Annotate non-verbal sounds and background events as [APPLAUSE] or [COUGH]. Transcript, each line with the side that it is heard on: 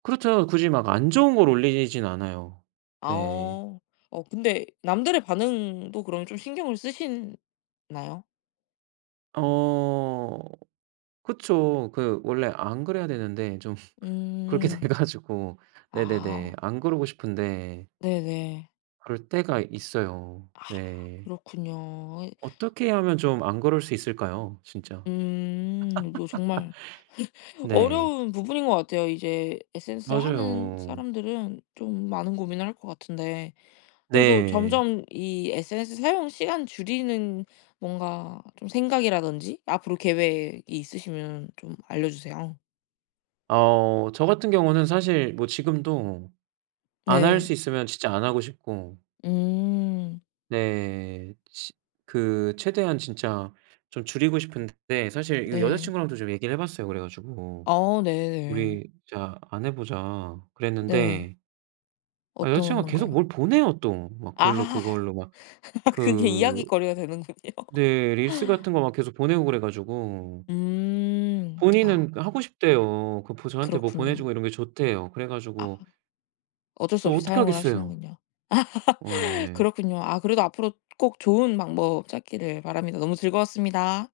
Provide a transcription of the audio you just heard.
right: 그렇죠. 굳이 막 안 좋은 걸 올리진 않아요. 네.
left: 아어. 어 근데 남들의 반응도 그럼 좀 신경을 쓰시나요?
right: 어 그쵸. 그 원래 안 그래야 되는데 좀 [LAUGHS] 그렇게 돼
left: 음.
right: 가지고 네네네
left: 아.
right: 안 그러고 싶은데
left: 네네.
right: 그럴 때가 있어요.
left: 아
right: 네.
left: 그렇군요. 이
right: 어떻게 하면 좀 안 그럴 수 있을까요 진짜?
left: 음 이거 정말
right: [LAUGHS]
left: [LAUGHS]
right: 네.
left: 어려운 부분인 것 같아요. 이제 SNS를 하는
right: 맞아요.
left: 사람들은 좀 많은 고민을 할 것 같은데 그래도
right: 네.
left: 점점 이 SNS 사용 시간 줄이는 뭔가 좀 생각이라든지 앞으로 계획이 있으시면 좀 알려주세요.
right: 어 저 같은 경우는 사실 뭐 지금도 안 할
left: 네.
right: 수 있으면 진짜 안 하고 싶고
left: 음.
right: 네 시 그 최대한 진짜 좀 줄이고 싶은데 사실 이거 여자
left: 네.
right: 친구랑도 좀 얘기를 해 봤어요 그래 가지고.
left: 어 네네.
right: "우리 진짜 안 해 보자."
left: 네.
right: 그랬는데 아 여자
left: 어떤
right: 친구가 계속
left: 건가요?
right: 뭘 보내요 또. 막 그걸로,
left: 아.
right: 그걸로 막
left: [LAUGHS] 그게
right: 그
left: 이야깃거리가 되는군요.
right: 네 릴스 같은 거 막 계속 보내고 그래 가지고.
left: 음 아.
right: 본인은 그 하고 싶대요. 그 보 저한테 뭐 보내
left: 그렇군요.
right: 주고 이런 게 좋대요. 그래
left: 아.
right: 가지고
left: 어쩔 수
right: 또
left: 없이
right: 어떻게
left: 사용을
right: 하겠어요?
left: 하시는군요.
right: 어
left: [LAUGHS]
right: 예.
left: 그렇군요. 아 그래도 앞으로 꼭 좋은 방법 찾기를 바랍니다. 너무 즐거웠습니다.